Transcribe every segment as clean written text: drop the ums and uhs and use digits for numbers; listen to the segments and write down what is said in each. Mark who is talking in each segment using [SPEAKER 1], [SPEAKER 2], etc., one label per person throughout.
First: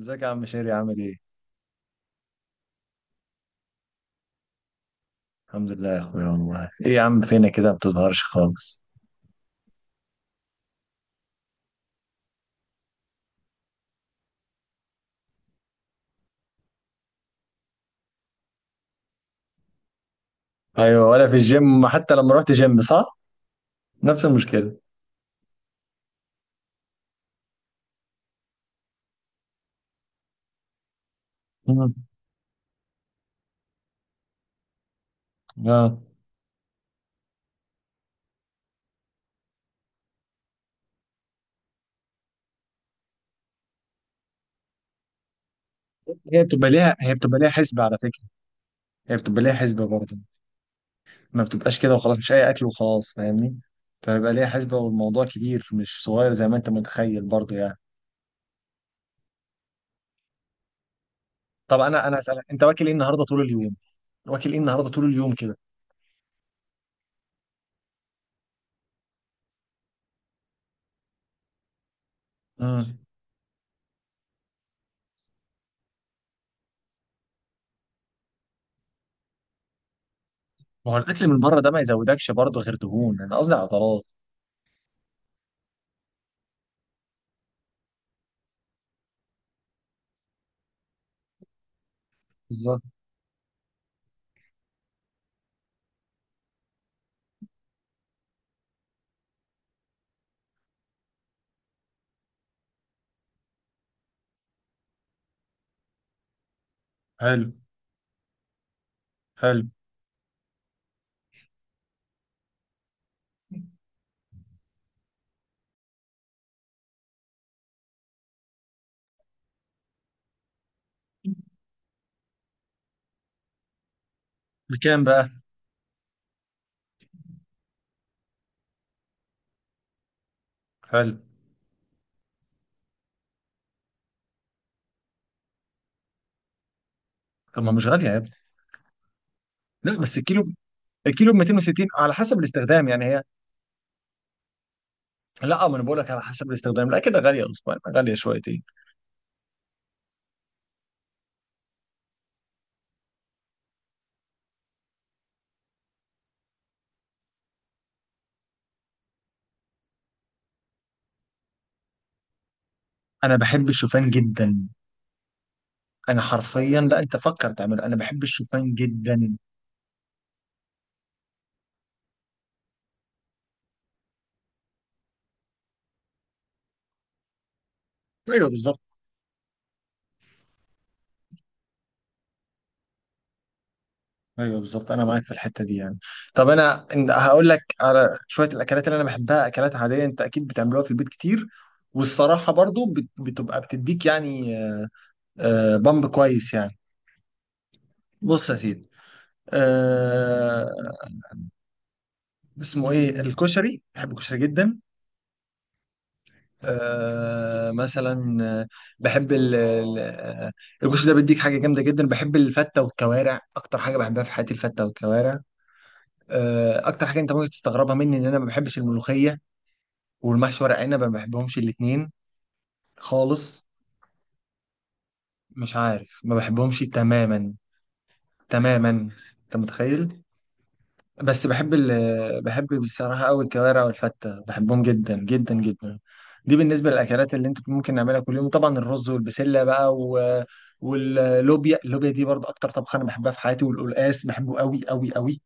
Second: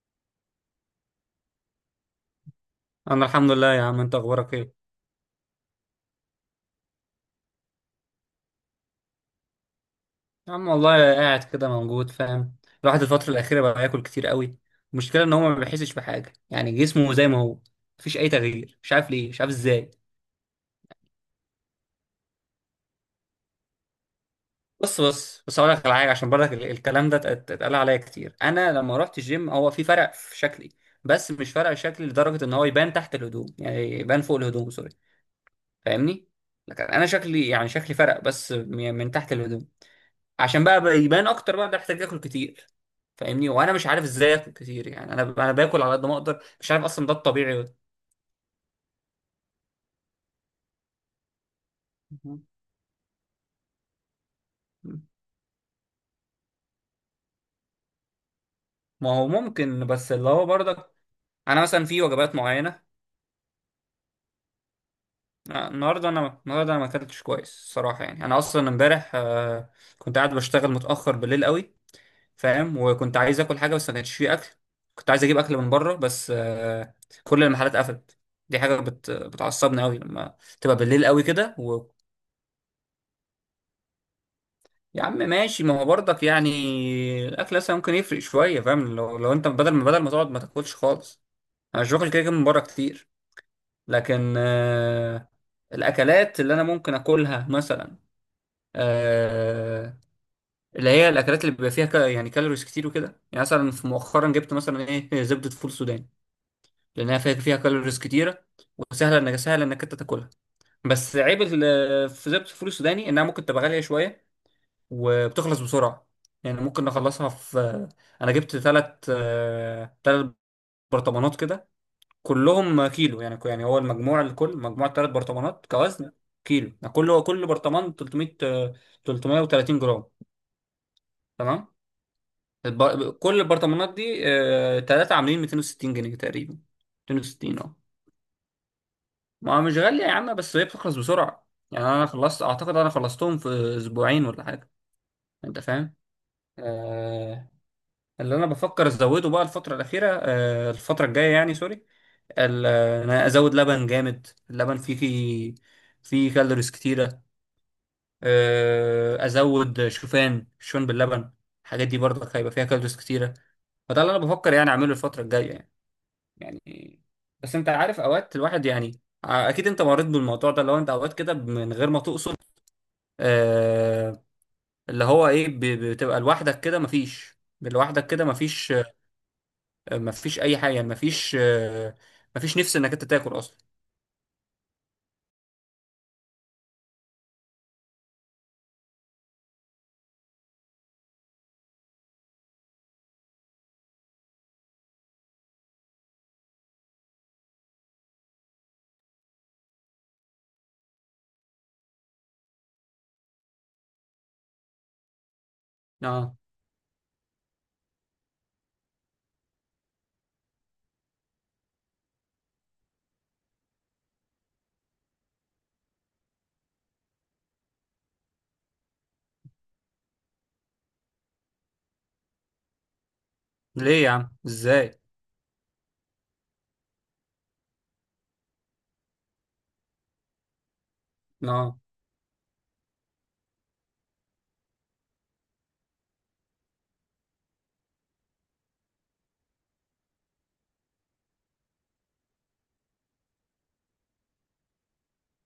[SPEAKER 1] ازيك يا عم شيري عامل ايه؟
[SPEAKER 2] انا الحمد لله يا عم. انت اخبارك ايه؟
[SPEAKER 1] الحمد لله يا اخويا، والله ايه يا عم فينا كده ما بتظهرش خالص.
[SPEAKER 2] يا عم والله قاعد كده موجود، فاهم. الواحد الفتره الاخيره بقى ياكل كتير قوي. المشكله ان هو ما بيحسش بحاجه، يعني جسمه زي ما هو، مفيش اي تغيير. مش عارف ليه، مش عارف ازاي.
[SPEAKER 1] ايوه، ولا في الجيم حتى لما رحت جيم صح؟ نفس المشكلة.
[SPEAKER 2] بص بس اقول لك على حاجه، عشان برضك الكلام ده اتقال عليا كتير. انا لما رحت الجيم هو في فرق في شكلي، بس مش فرق
[SPEAKER 1] مم.
[SPEAKER 2] شكلي لدرجه ان هو يبان تحت الهدوم، يعني يبان فوق الهدوم. سوري.
[SPEAKER 1] اه.
[SPEAKER 2] فاهمني؟ لكن انا شكلي يعني شكلي فرق، بس من تحت الهدوم. عشان بقى يبان اكتر بقى، ده احتاج اكل كتير. فاهمني؟ وانا مش عارف ازاي اكل كتير، يعني انا باكل على قد ما اقدر.
[SPEAKER 1] هي بتبقى
[SPEAKER 2] مش عارف
[SPEAKER 1] ليها
[SPEAKER 2] اصلا ده
[SPEAKER 1] هي بتبقى ليها
[SPEAKER 2] الطبيعي
[SPEAKER 1] حسبة على فكرة. هي بتبقى ليها حسبة برضه. ما بتبقاش كده وخلاص، مش
[SPEAKER 2] مهم.
[SPEAKER 1] اي اكل وخلاص، فاهمني؟ فبيبقى ليها حسبة، والموضوع كبير مش صغير زي ما انت متخيل برضه يعني.
[SPEAKER 2] ما هو ممكن، بس اللي هو برضك انا
[SPEAKER 1] طب
[SPEAKER 2] مثلا في
[SPEAKER 1] انا
[SPEAKER 2] وجبات
[SPEAKER 1] هسألك انت
[SPEAKER 2] معينه.
[SPEAKER 1] واكل ايه النهارده طول اليوم؟ واكل ايه النهارده طول اليوم كده؟
[SPEAKER 2] النهارده، انا النهارده انا ما اكلتش كويس الصراحه. يعني انا اصلا امبارح كنت قاعد بشتغل متاخر بالليل قوي. فاهم؟
[SPEAKER 1] مم.
[SPEAKER 2] وكنت عايز اكل حاجه بس ما كانش فيه اكل. كنت عايز اجيب اكل من بره، بس كل المحلات قفلت. دي حاجه بتعصبني قوي لما تبقى
[SPEAKER 1] ما هو
[SPEAKER 2] بالليل قوي
[SPEAKER 1] الاكل من
[SPEAKER 2] كده.
[SPEAKER 1] بره ده ما يزودكش برضه غير دهون، انا قصدي عضلات.
[SPEAKER 2] يا عم ماشي، ما هو برضك يعني الاكل اصلا ممكن يفرق شويه. فاهم؟ لو انت بدل ما تقعد ما تاكلش خالص. انا مش باكل كده كده من بره
[SPEAKER 1] بالظبط.
[SPEAKER 2] كتير، لكن آه، الاكلات اللي انا ممكن اكلها مثلا، آه، اللي هي الاكلات اللي بيبقى فيها يعني كالوريز كتير وكده. يعني مثلا في مؤخرا جبت مثلا ايه، زبده فول سوداني، لانها فيها
[SPEAKER 1] حلو.
[SPEAKER 2] فيها كالوريز كتيره، وسهله سهل
[SPEAKER 1] حلو.
[SPEAKER 2] انك انت تاكلها. بس عيب في زبده الفول السوداني انها ممكن تبقى غاليه شويه، وبتخلص بسرعة. يعني ممكن نخلصها في، أنا جبت تلات تلات برطمانات كده، كلهم كيلو. يعني يعني هو المجموع، الكل مجموع
[SPEAKER 1] بكام
[SPEAKER 2] تلات
[SPEAKER 1] بقى؟
[SPEAKER 2] برطمانات كوزن كيلو. يعني كل برطمان 300، 330 جرام.
[SPEAKER 1] حلو.
[SPEAKER 2] تمام. كل البرطمانات دي تلاتة عاملين 260 جنيه تقريبا. 260،
[SPEAKER 1] طب ما
[SPEAKER 2] اه.
[SPEAKER 1] مش غالية يا ابني.
[SPEAKER 2] ما مش
[SPEAKER 1] لا
[SPEAKER 2] غالية يا
[SPEAKER 1] بس
[SPEAKER 2] عم،
[SPEAKER 1] الكيلو،
[SPEAKER 2] بس هي بتخلص
[SPEAKER 1] الكيلو ب
[SPEAKER 2] بسرعة. يعني
[SPEAKER 1] 260
[SPEAKER 2] أنا
[SPEAKER 1] على حسب
[SPEAKER 2] خلصت، أعتقد
[SPEAKER 1] الاستخدام
[SPEAKER 2] أنا
[SPEAKER 1] يعني هي.
[SPEAKER 2] خلصتهم في أسبوعين ولا حاجة. أنت
[SPEAKER 1] لا ما انا
[SPEAKER 2] فاهم؟
[SPEAKER 1] بقول لك على حسب الاستخدام، لا كده
[SPEAKER 2] آه،
[SPEAKER 1] غالية اسبوع، غالية
[SPEAKER 2] اللي انا
[SPEAKER 1] شويتين.
[SPEAKER 2] بفكر ازوده بقى الفتره الاخيره، الفتره الجايه يعني. سوري. انا ازود لبن جامد. اللبن فيه فيه كالوريز كتيره. ازود شوفان، شوفان باللبن. الحاجات دي برضك هيبقى فيها كالوريز كتيره.
[SPEAKER 1] انا بحب
[SPEAKER 2] فده
[SPEAKER 1] الشوفان
[SPEAKER 2] اللي انا بفكر
[SPEAKER 1] جدا.
[SPEAKER 2] يعني اعمله الفتره الجايه يعني.
[SPEAKER 1] انا حرفيا لا،
[SPEAKER 2] يعني
[SPEAKER 1] انت فكر
[SPEAKER 2] بس انت
[SPEAKER 1] تعمل، انا
[SPEAKER 2] عارف
[SPEAKER 1] بحب
[SPEAKER 2] اوقات الواحد
[SPEAKER 1] الشوفان
[SPEAKER 2] يعني،
[SPEAKER 1] جدا.
[SPEAKER 2] اكيد انت مريت بالموضوع ده، لو انت اوقات كده من غير ما تقصد، آه، اللي هو ايه، بتبقى لوحدك كده مفيش، لوحدك كده
[SPEAKER 1] ايوه
[SPEAKER 2] مفيش
[SPEAKER 1] بالظبط.
[SPEAKER 2] ما فيش اي حاجه. يعني ما فيش، نفس انك انت تاكل اصلا.
[SPEAKER 1] ايوه بالظبط، انا معاك في الحتة دي يعني. طب انا هقول لك على شوية الاكلات اللي انا بحبها، اكلات عادية انت اكيد بتعملوها في البيت كتير. والصراحة برضو بتبقى بتديك يعني بامب كويس يعني. بص يا سيدي. آه اسمه ايه الكشري، بحب الكشري جدا.
[SPEAKER 2] اه.
[SPEAKER 1] مثلا بحب الكشري ده بيديك حاجه جامده جدا. بحب الفته والكوارع اكتر حاجه بحبها في حياتي، الفته والكوارع. اكتر حاجه انت ممكن تستغربها مني ان انا ما بحبش الملوخيه والمحشي ورق عنب، ما بحبهمش الاثنين خالص.
[SPEAKER 2] ليه يا عم؟ ازاي؟
[SPEAKER 1] مش عارف، ما بحبهمش تماما. تماما. انت متخيل؟ بس بحب
[SPEAKER 2] اه.
[SPEAKER 1] ال بحب بصراحة أوي الكوارع والفتة، بحبهم جدا جدا جدا. دي بالنسبة للأكلات اللي أنت ممكن نعملها كل يوم، طبعا الرز والبسلة بقى واللوبيا دي برضه أكتر طبخة أنا بحبها في حياتي، والقلقاس بحبه أوي أوي أوي.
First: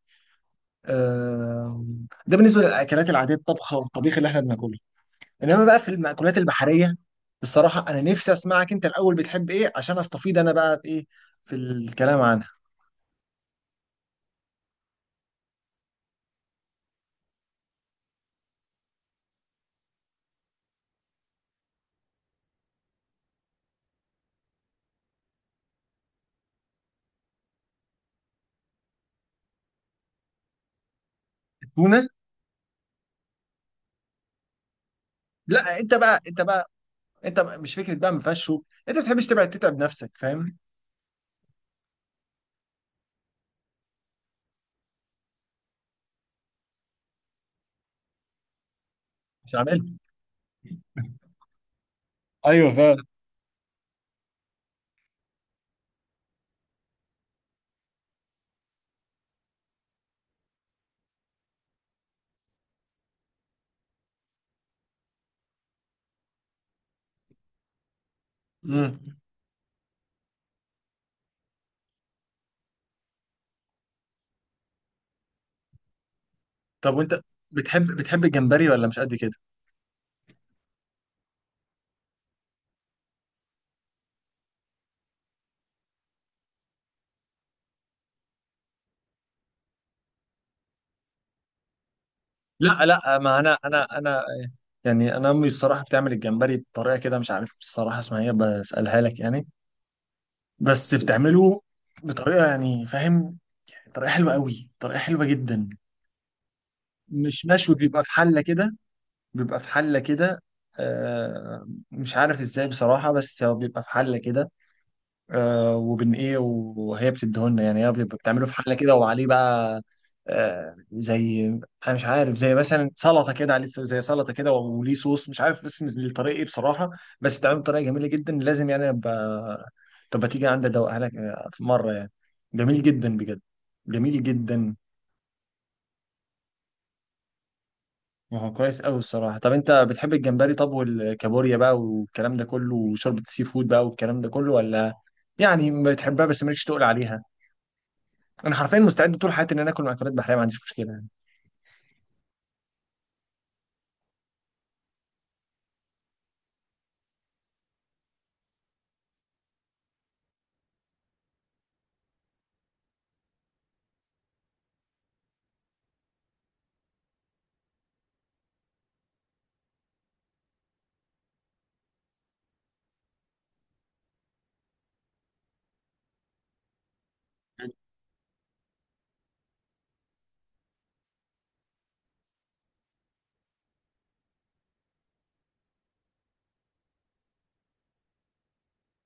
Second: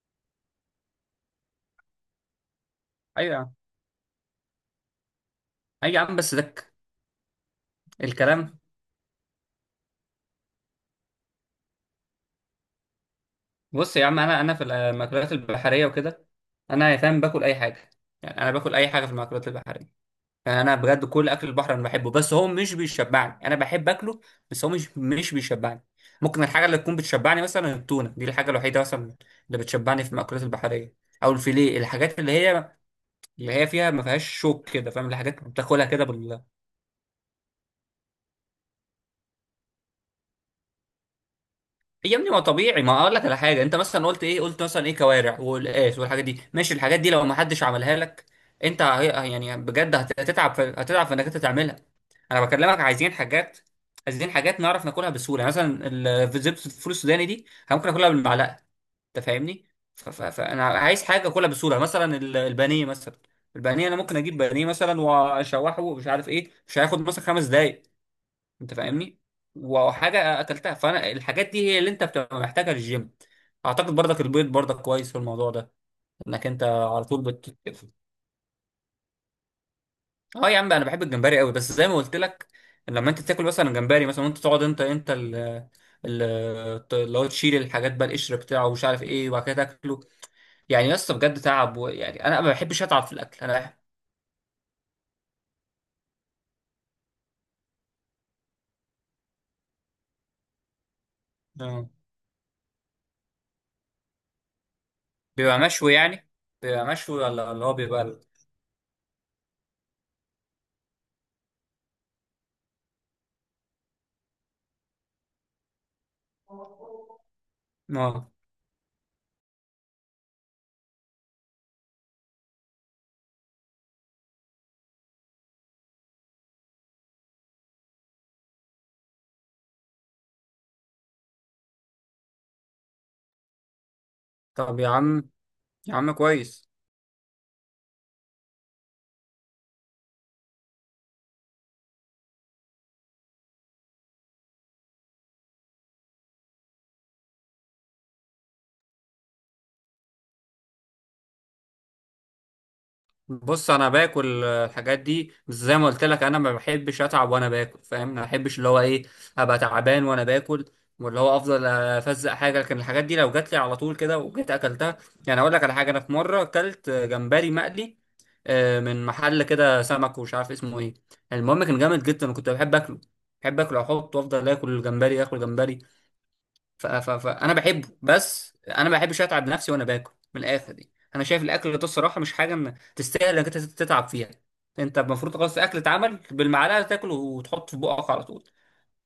[SPEAKER 1] ده بالنسبة للأكلات
[SPEAKER 2] ايوه
[SPEAKER 1] العادية،
[SPEAKER 2] يا عم.
[SPEAKER 1] الطبخة والطبيخ اللي إحنا بناكله. إنما بقى في
[SPEAKER 2] ايوه يا عم بس
[SPEAKER 1] المأكولات
[SPEAKER 2] دك
[SPEAKER 1] البحرية، الصراحة أنا نفسي
[SPEAKER 2] الكلام.
[SPEAKER 1] أسمعك أنت الأول بتحب إيه عشان أستفيد أنا بقى بإيه في الكلام عنها.
[SPEAKER 2] بص يا عم، انا في المأكولات البحريه وكده انا يا فاهم باكل اي حاجه. يعني انا باكل اي حاجه في المأكولات البحريه. يعني انا بجد كل اكل البحر انا بحبه، بس هو مش بيشبعني. انا بحب اكله، بس هو مش بيشبعني. ممكن الحاجه اللي تكون بتشبعني مثلا التونه، دي الحاجه الوحيده مثلا اللي بتشبعني في المأكولات البحريه. او الفيليه،
[SPEAKER 1] التونة.
[SPEAKER 2] الحاجات اللي هي فيها ما فيهاش شوك كده. فاهم؟ اللي حاجات
[SPEAKER 1] لا
[SPEAKER 2] بتاكلها
[SPEAKER 1] أنت
[SPEAKER 2] كده
[SPEAKER 1] بقى، أنت
[SPEAKER 2] بال...
[SPEAKER 1] بقى انت مش فكره بقى ما فيهاش شوك، انت ما بتحبش تبعد تتعب نفسك فاهم.
[SPEAKER 2] هي يا ابني ما طبيعي. ما اقول لك على حاجه، انت مثلا قلت ايه؟ قلت مثلا ايه، كوارع والقاس والحاجات دي. ماشي، الحاجات دي لو ما حدش عملها لك انت
[SPEAKER 1] مش
[SPEAKER 2] يعني
[SPEAKER 1] عملت.
[SPEAKER 2] بجد هتتعب هتتعب في انك انت تعملها. انا
[SPEAKER 1] ايوه
[SPEAKER 2] بكلمك،
[SPEAKER 1] فعلا.
[SPEAKER 2] عايزين حاجات نعرف ناكلها بسهوله. مثلا زبده الفول السوداني دي أنا ممكن اكلها بالمعلقه. انت فاهمني؟ فانا عايز حاجه اكلها بسهوله، مثلا البانيه مثلا. البانيه انا ممكن اجيب بانيه مثلا واشوحه، ومش عارف ايه، مش هياخد مثلا خمس دقايق. انت
[SPEAKER 1] امم
[SPEAKER 2] فاهمني؟ وحاجه اكلتها، فانا الحاجات دي هي اللي انت بتبقى محتاجها للجيم. اعتقد برضك البيض برضك كويس في الموضوع ده. انك انت
[SPEAKER 1] طب
[SPEAKER 2] على
[SPEAKER 1] وانت
[SPEAKER 2] طول بت...
[SPEAKER 1] بتحب الجمبري ولا مش قد كده؟
[SPEAKER 2] اه يا عم، انا بحب الجمبري قوي، بس زي ما قلت لك، لما انت تاكل مثلا جمبري مثلا، وانت تقعد، ال- اللي هو تشيل الحاجات بقى، القشر بتاعه ومش عارف ايه، وبعد كده تاكله. يعني يا اسطى بجد تعب و... يعني انا ما بحبش
[SPEAKER 1] لا
[SPEAKER 2] اتعب في
[SPEAKER 1] لا، ما
[SPEAKER 2] الاكل.
[SPEAKER 1] انا
[SPEAKER 2] انا بحب...
[SPEAKER 1] انا انا يعني انا امي الصراحه بتعمل الجمبري بطريقه كده، مش عارف الصراحه اسمها ايه، بسالها لك يعني. بس بتعمله
[SPEAKER 2] آه.
[SPEAKER 1] بطريقه يعني فاهم، طريقه حلوه قوي، طريقه حلوه
[SPEAKER 2] بيبقى
[SPEAKER 1] جدا.
[SPEAKER 2] مشوي يعني؟ بيبقى مشوي
[SPEAKER 1] مش
[SPEAKER 2] ولا اللي هو
[SPEAKER 1] مشوي، بيبقى في
[SPEAKER 2] بيبقى؟
[SPEAKER 1] حله كده. بيبقى في حله كده. مش عارف ازاي بصراحه، بس هو بيبقى في حله كده. وبن ايه وهي بتديهولنا يعني، هي بتبقى
[SPEAKER 2] اه.
[SPEAKER 1] بتعمله في حله كده وعليه بقى زي، انا مش عارف زي مثلا سلطه كده عليه، زي سلطه كده وليه صوص، مش عارف اسم الطريقه ايه بصراحه. بس بتعمله بطريقه جميله جدا، لازم يعني ابقى. طب ما تيجي عندي ادوقها لك في مره يعني. جميل جدا بجد، جميل جدا.
[SPEAKER 2] طب يا عم، يا عم كويس.
[SPEAKER 1] ما هو كويس قوي الصراحه. طب انت بتحب الجمبري، طب والكابوريا بقى والكلام ده كله، وشوربه السي فود بقى والكلام ده كله، ولا يعني بتحبها بس مالكش تقول عليها؟ انا حرفيا مستعد طول حياتي ان انا اكل مأكولات بحرية، ما عنديش مشكلة يعني.
[SPEAKER 2] بص انا باكل الحاجات دي، بس زي ما قلت لك انا ما بحبش اتعب وانا باكل. فاهم؟ ما بحبش اللي هو ايه، ابقى تعبان وانا باكل. واللي هو افضل افزق حاجه. لكن الحاجات دي لو جات لي على طول كده وجيت اكلتها. يعني اقول لك على حاجه، انا في مره اكلت جمبري مقلي من محل كده سمك ومش عارف اسمه ايه. المهم كان جامد جدا وكنت بحب اكله. بحب اكله، احط وافضل اكل الجمبري، اكل جمبري. فانا بحبه، بس انا ما بحبش اتعب نفسي وانا باكل. من الاخر دي انا شايف الاكل ده الصراحه مش حاجه تستاهل انك انت تتعب فيها. انت المفروض خلاص الاكل اتعمل بالمعلقه، تاكله وتحط في بقك على طول.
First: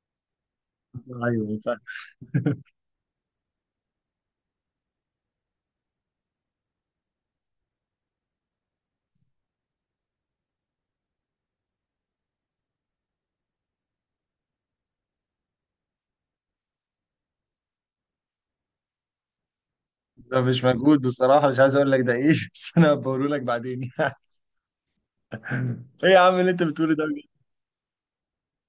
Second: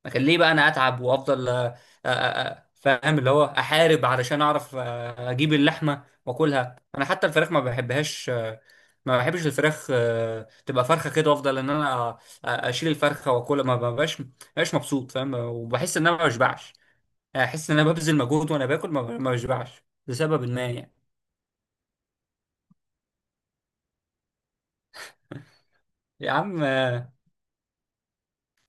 [SPEAKER 2] لكن ليه بقى انا اتعب وافضل
[SPEAKER 1] ايوه فاهم.
[SPEAKER 2] فاهم اللي هو احارب علشان اعرف اجيب اللحمه واكلها. انا حتى الفراخ ما بحبهاش، ما بحبش الفراخ. تبقى فرخه كده وافضل ان انا اشيل الفرخه واكلها. ما ببقاش مبسوط. فاهم؟ وبحس ان انا ما بشبعش. احس ان انا ببذل مجهود وانا باكل، ما بشبعش
[SPEAKER 1] ده
[SPEAKER 2] لسبب
[SPEAKER 1] مش
[SPEAKER 2] ما يعني.
[SPEAKER 1] مجهود بصراحه، مش عايز اقول لك ده ايه بس انا بقوله لك بعدين يعني. ايه يا
[SPEAKER 2] يا
[SPEAKER 1] عم اللي انت
[SPEAKER 2] عم
[SPEAKER 1] بتقوله ده؟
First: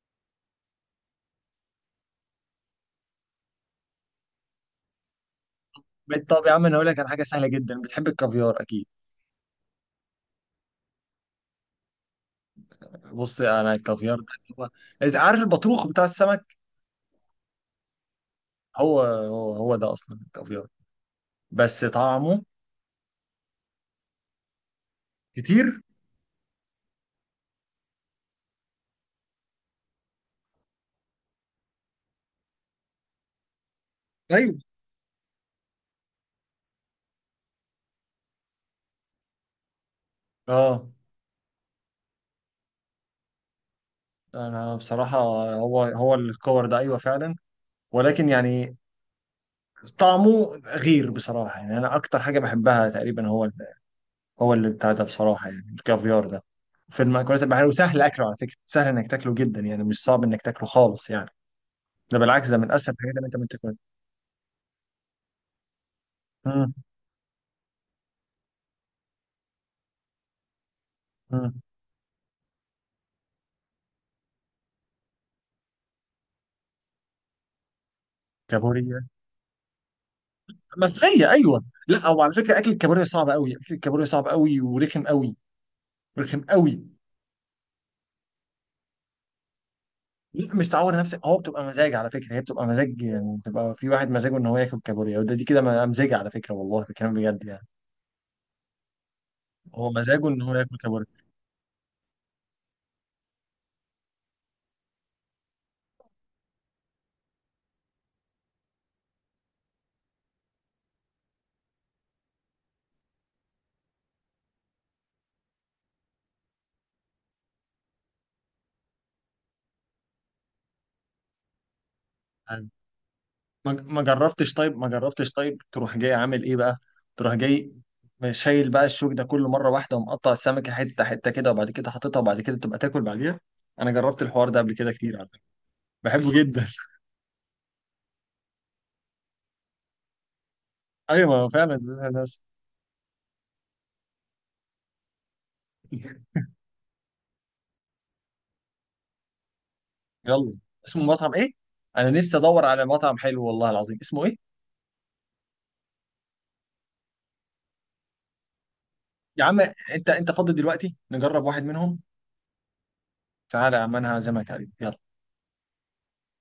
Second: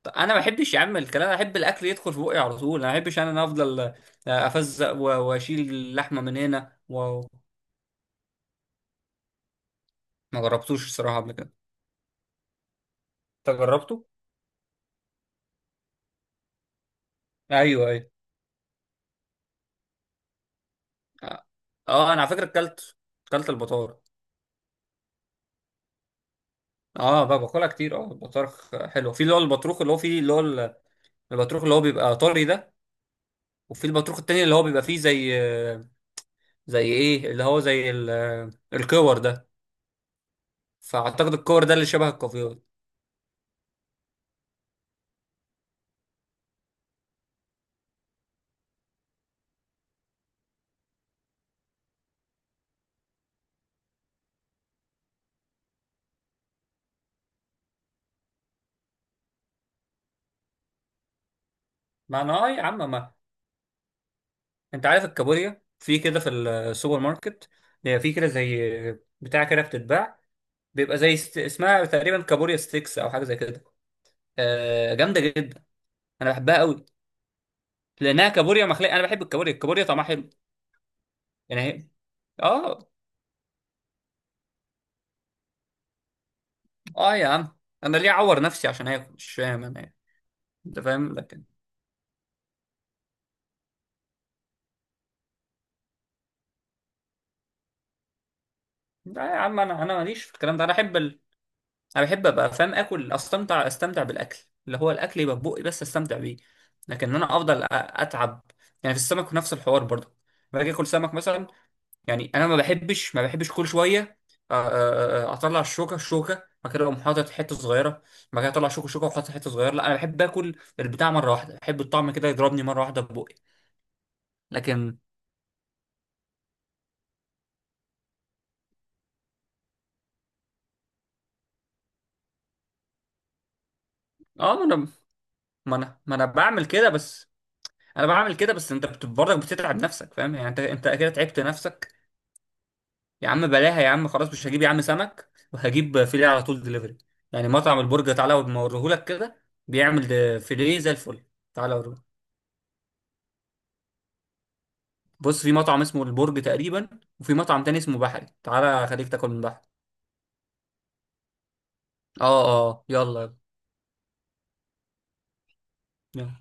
[SPEAKER 2] طب انا ما بحبش يا عم الكلام. انا احب الاكل يدخل في بقي على طول. انا ما بحبش، انا افضل افزق و... واشيل اللحمه
[SPEAKER 1] بجد؟
[SPEAKER 2] من
[SPEAKER 1] طب يا عم،
[SPEAKER 2] هنا
[SPEAKER 1] انا هقول لك على حاجة
[SPEAKER 2] و...
[SPEAKER 1] سهلة جدا، بتحب الكافيار اكيد؟
[SPEAKER 2] ما جربتوش الصراحه قبل كده.
[SPEAKER 1] بص،
[SPEAKER 2] انت
[SPEAKER 1] انا
[SPEAKER 2] جربته؟
[SPEAKER 1] الكافيار ده هو، إذا عارف البطروخ بتاع السمك.
[SPEAKER 2] ايوه، ايوه.
[SPEAKER 1] هو ده اصلا الكافيار،
[SPEAKER 2] اه.
[SPEAKER 1] بس
[SPEAKER 2] انا على
[SPEAKER 1] طعمه.
[SPEAKER 2] فكره اكلت، البطار...
[SPEAKER 1] كتير.
[SPEAKER 2] اه بقى باكلها كتير. اه، البطارخ حلو. في اللي هو البطروخ، اللي هو فيه اللي هو البطروخ اللي هو بيبقى طري ده، وفي البطروخ التاني اللي
[SPEAKER 1] ايوه.
[SPEAKER 2] هو بيبقى فيه زي ايه، اللي هو زي الكور ده.
[SPEAKER 1] اه.
[SPEAKER 2] فاعتقد الكور ده اللي شبه الكافيار.
[SPEAKER 1] انا بصراحة، هو الكور ده ايوه فعلا، ولكن يعني طعمه غير بصراحة. يعني انا اكتر حاجة بحبها تقريبا هو، هو اللي بتاع ده بصراحة، يعني الكافيار ده، في المأكولات البحرية، وسهل أكله على فكرة، سهل إنك تاكله جدا يعني، مش صعب إنك تاكله خالص يعني. ده
[SPEAKER 2] ما انا اه
[SPEAKER 1] بالعكس، ده
[SPEAKER 2] يا
[SPEAKER 1] من
[SPEAKER 2] عم،
[SPEAKER 1] أسهل
[SPEAKER 2] ما
[SPEAKER 1] الحاجات اللي أنت ممكن تاكلها.
[SPEAKER 2] انت عارف الكابوريا في كده في
[SPEAKER 1] مم.
[SPEAKER 2] السوبر ماركت، هي في كده زي بتاع كده بتتباع. بيبقى زي ست...
[SPEAKER 1] مم.
[SPEAKER 2] اسمها تقريبا كابوريا ستيكس او حاجه زي كده. آه، جامده جدا. انا بحبها قوي لانها كابوريا مخليه. انا
[SPEAKER 1] كابوريا،
[SPEAKER 2] بحب الكابوريا، الكابوريا طعمها حلو.
[SPEAKER 1] ملوخية، أيوه
[SPEAKER 2] يعني
[SPEAKER 1] أيوة.
[SPEAKER 2] هي
[SPEAKER 1] لا هو على فكرة أكل
[SPEAKER 2] اه.
[SPEAKER 1] الكابوريا صعب أوي، أكل الكابوريا صعب أوي ورخم أوي. رخم أوي.
[SPEAKER 2] اه يا عم، انا ليه اعور نفسي عشان اكل؟ مش فاهم انا إيه.
[SPEAKER 1] لا مش
[SPEAKER 2] انت
[SPEAKER 1] تعور
[SPEAKER 2] فاهم؟
[SPEAKER 1] نفسك، هو
[SPEAKER 2] لكن
[SPEAKER 1] بتبقى مزاج على فكرة، هي بتبقى مزاج يعني، بتبقى في واحد مزاجه إن هو ياكل كابوريا، وده دي كده مزاج على فكرة والله، بكلام بجد يعني.
[SPEAKER 2] لا يا عم، انا
[SPEAKER 1] هو
[SPEAKER 2] انا ماليش
[SPEAKER 1] مزاجه
[SPEAKER 2] في
[SPEAKER 1] إن هو
[SPEAKER 2] الكلام ده. انا
[SPEAKER 1] ياكل
[SPEAKER 2] احب،
[SPEAKER 1] كابوريا.
[SPEAKER 2] انا بحب ابقى فاهم، اكل، استمتع بالاكل. اللي هو الاكل يبقى في بقي بس استمتع بيه. لكن انا افضل اتعب. يعني في السمك نفس الحوار برضه. باجي اكل سمك مثلا، يعني انا ما بحبش كل شويه اطلع الشوكه، بعد كده اقوم حاطط حته صغيره. بعد كده اطلع شوكه واحط حته صغيره. لا انا بحب اكل البتاع مره واحده. بحب الطعم كده يضربني مره واحده في بقي.
[SPEAKER 1] ما جربتش طيب، ما
[SPEAKER 2] لكن
[SPEAKER 1] جربتش طيب تروح جاي عامل ايه بقى، تروح جاي شايل بقى الشوك ده كله مره واحده، ومقطع السمكه حته حته كده، وبعد كده حاططها، وبعد كده تبقى تاكل بعديها. انا جربت الحوار
[SPEAKER 2] اه.
[SPEAKER 1] ده
[SPEAKER 2] ما
[SPEAKER 1] قبل
[SPEAKER 2] انا
[SPEAKER 1] كده كتير على فكره،
[SPEAKER 2] ما انا ما انا
[SPEAKER 1] بحبه جدا.
[SPEAKER 2] بعمل كده. بس انا بعمل كده، بس انت برضك بتتعب نفسك. فاهم؟ يعني انت كده
[SPEAKER 1] ايوه ما
[SPEAKER 2] تعبت
[SPEAKER 1] هو فعلا
[SPEAKER 2] نفسك.
[SPEAKER 1] زيتها نفس.
[SPEAKER 2] يا عم بلاها يا عم، خلاص مش هجيب يا عم سمك، وهجيب فيليه على طول دليفري. يعني مطعم البرجر، تعالى اوريهولك كده، بيعمل ده
[SPEAKER 1] يلا،
[SPEAKER 2] فيليه زي
[SPEAKER 1] اسمه
[SPEAKER 2] الفل.
[SPEAKER 1] مطعم ايه؟
[SPEAKER 2] تعالى اوريهولك.
[SPEAKER 1] انا نفسي ادور على مطعم حلو والله العظيم، اسمه ايه؟
[SPEAKER 2] بص في مطعم اسمه البرج تقريبا، وفي مطعم تاني اسمه بحري، تعالى خليك تاكل من
[SPEAKER 1] يا عم
[SPEAKER 2] بحري.
[SPEAKER 1] انت فاضي دلوقتي نجرب واحد منهم؟
[SPEAKER 2] اه. اه يلا.
[SPEAKER 1] تعالى يا عم انا هعزمك عليه يلا.
[SPEAKER 2] يلا.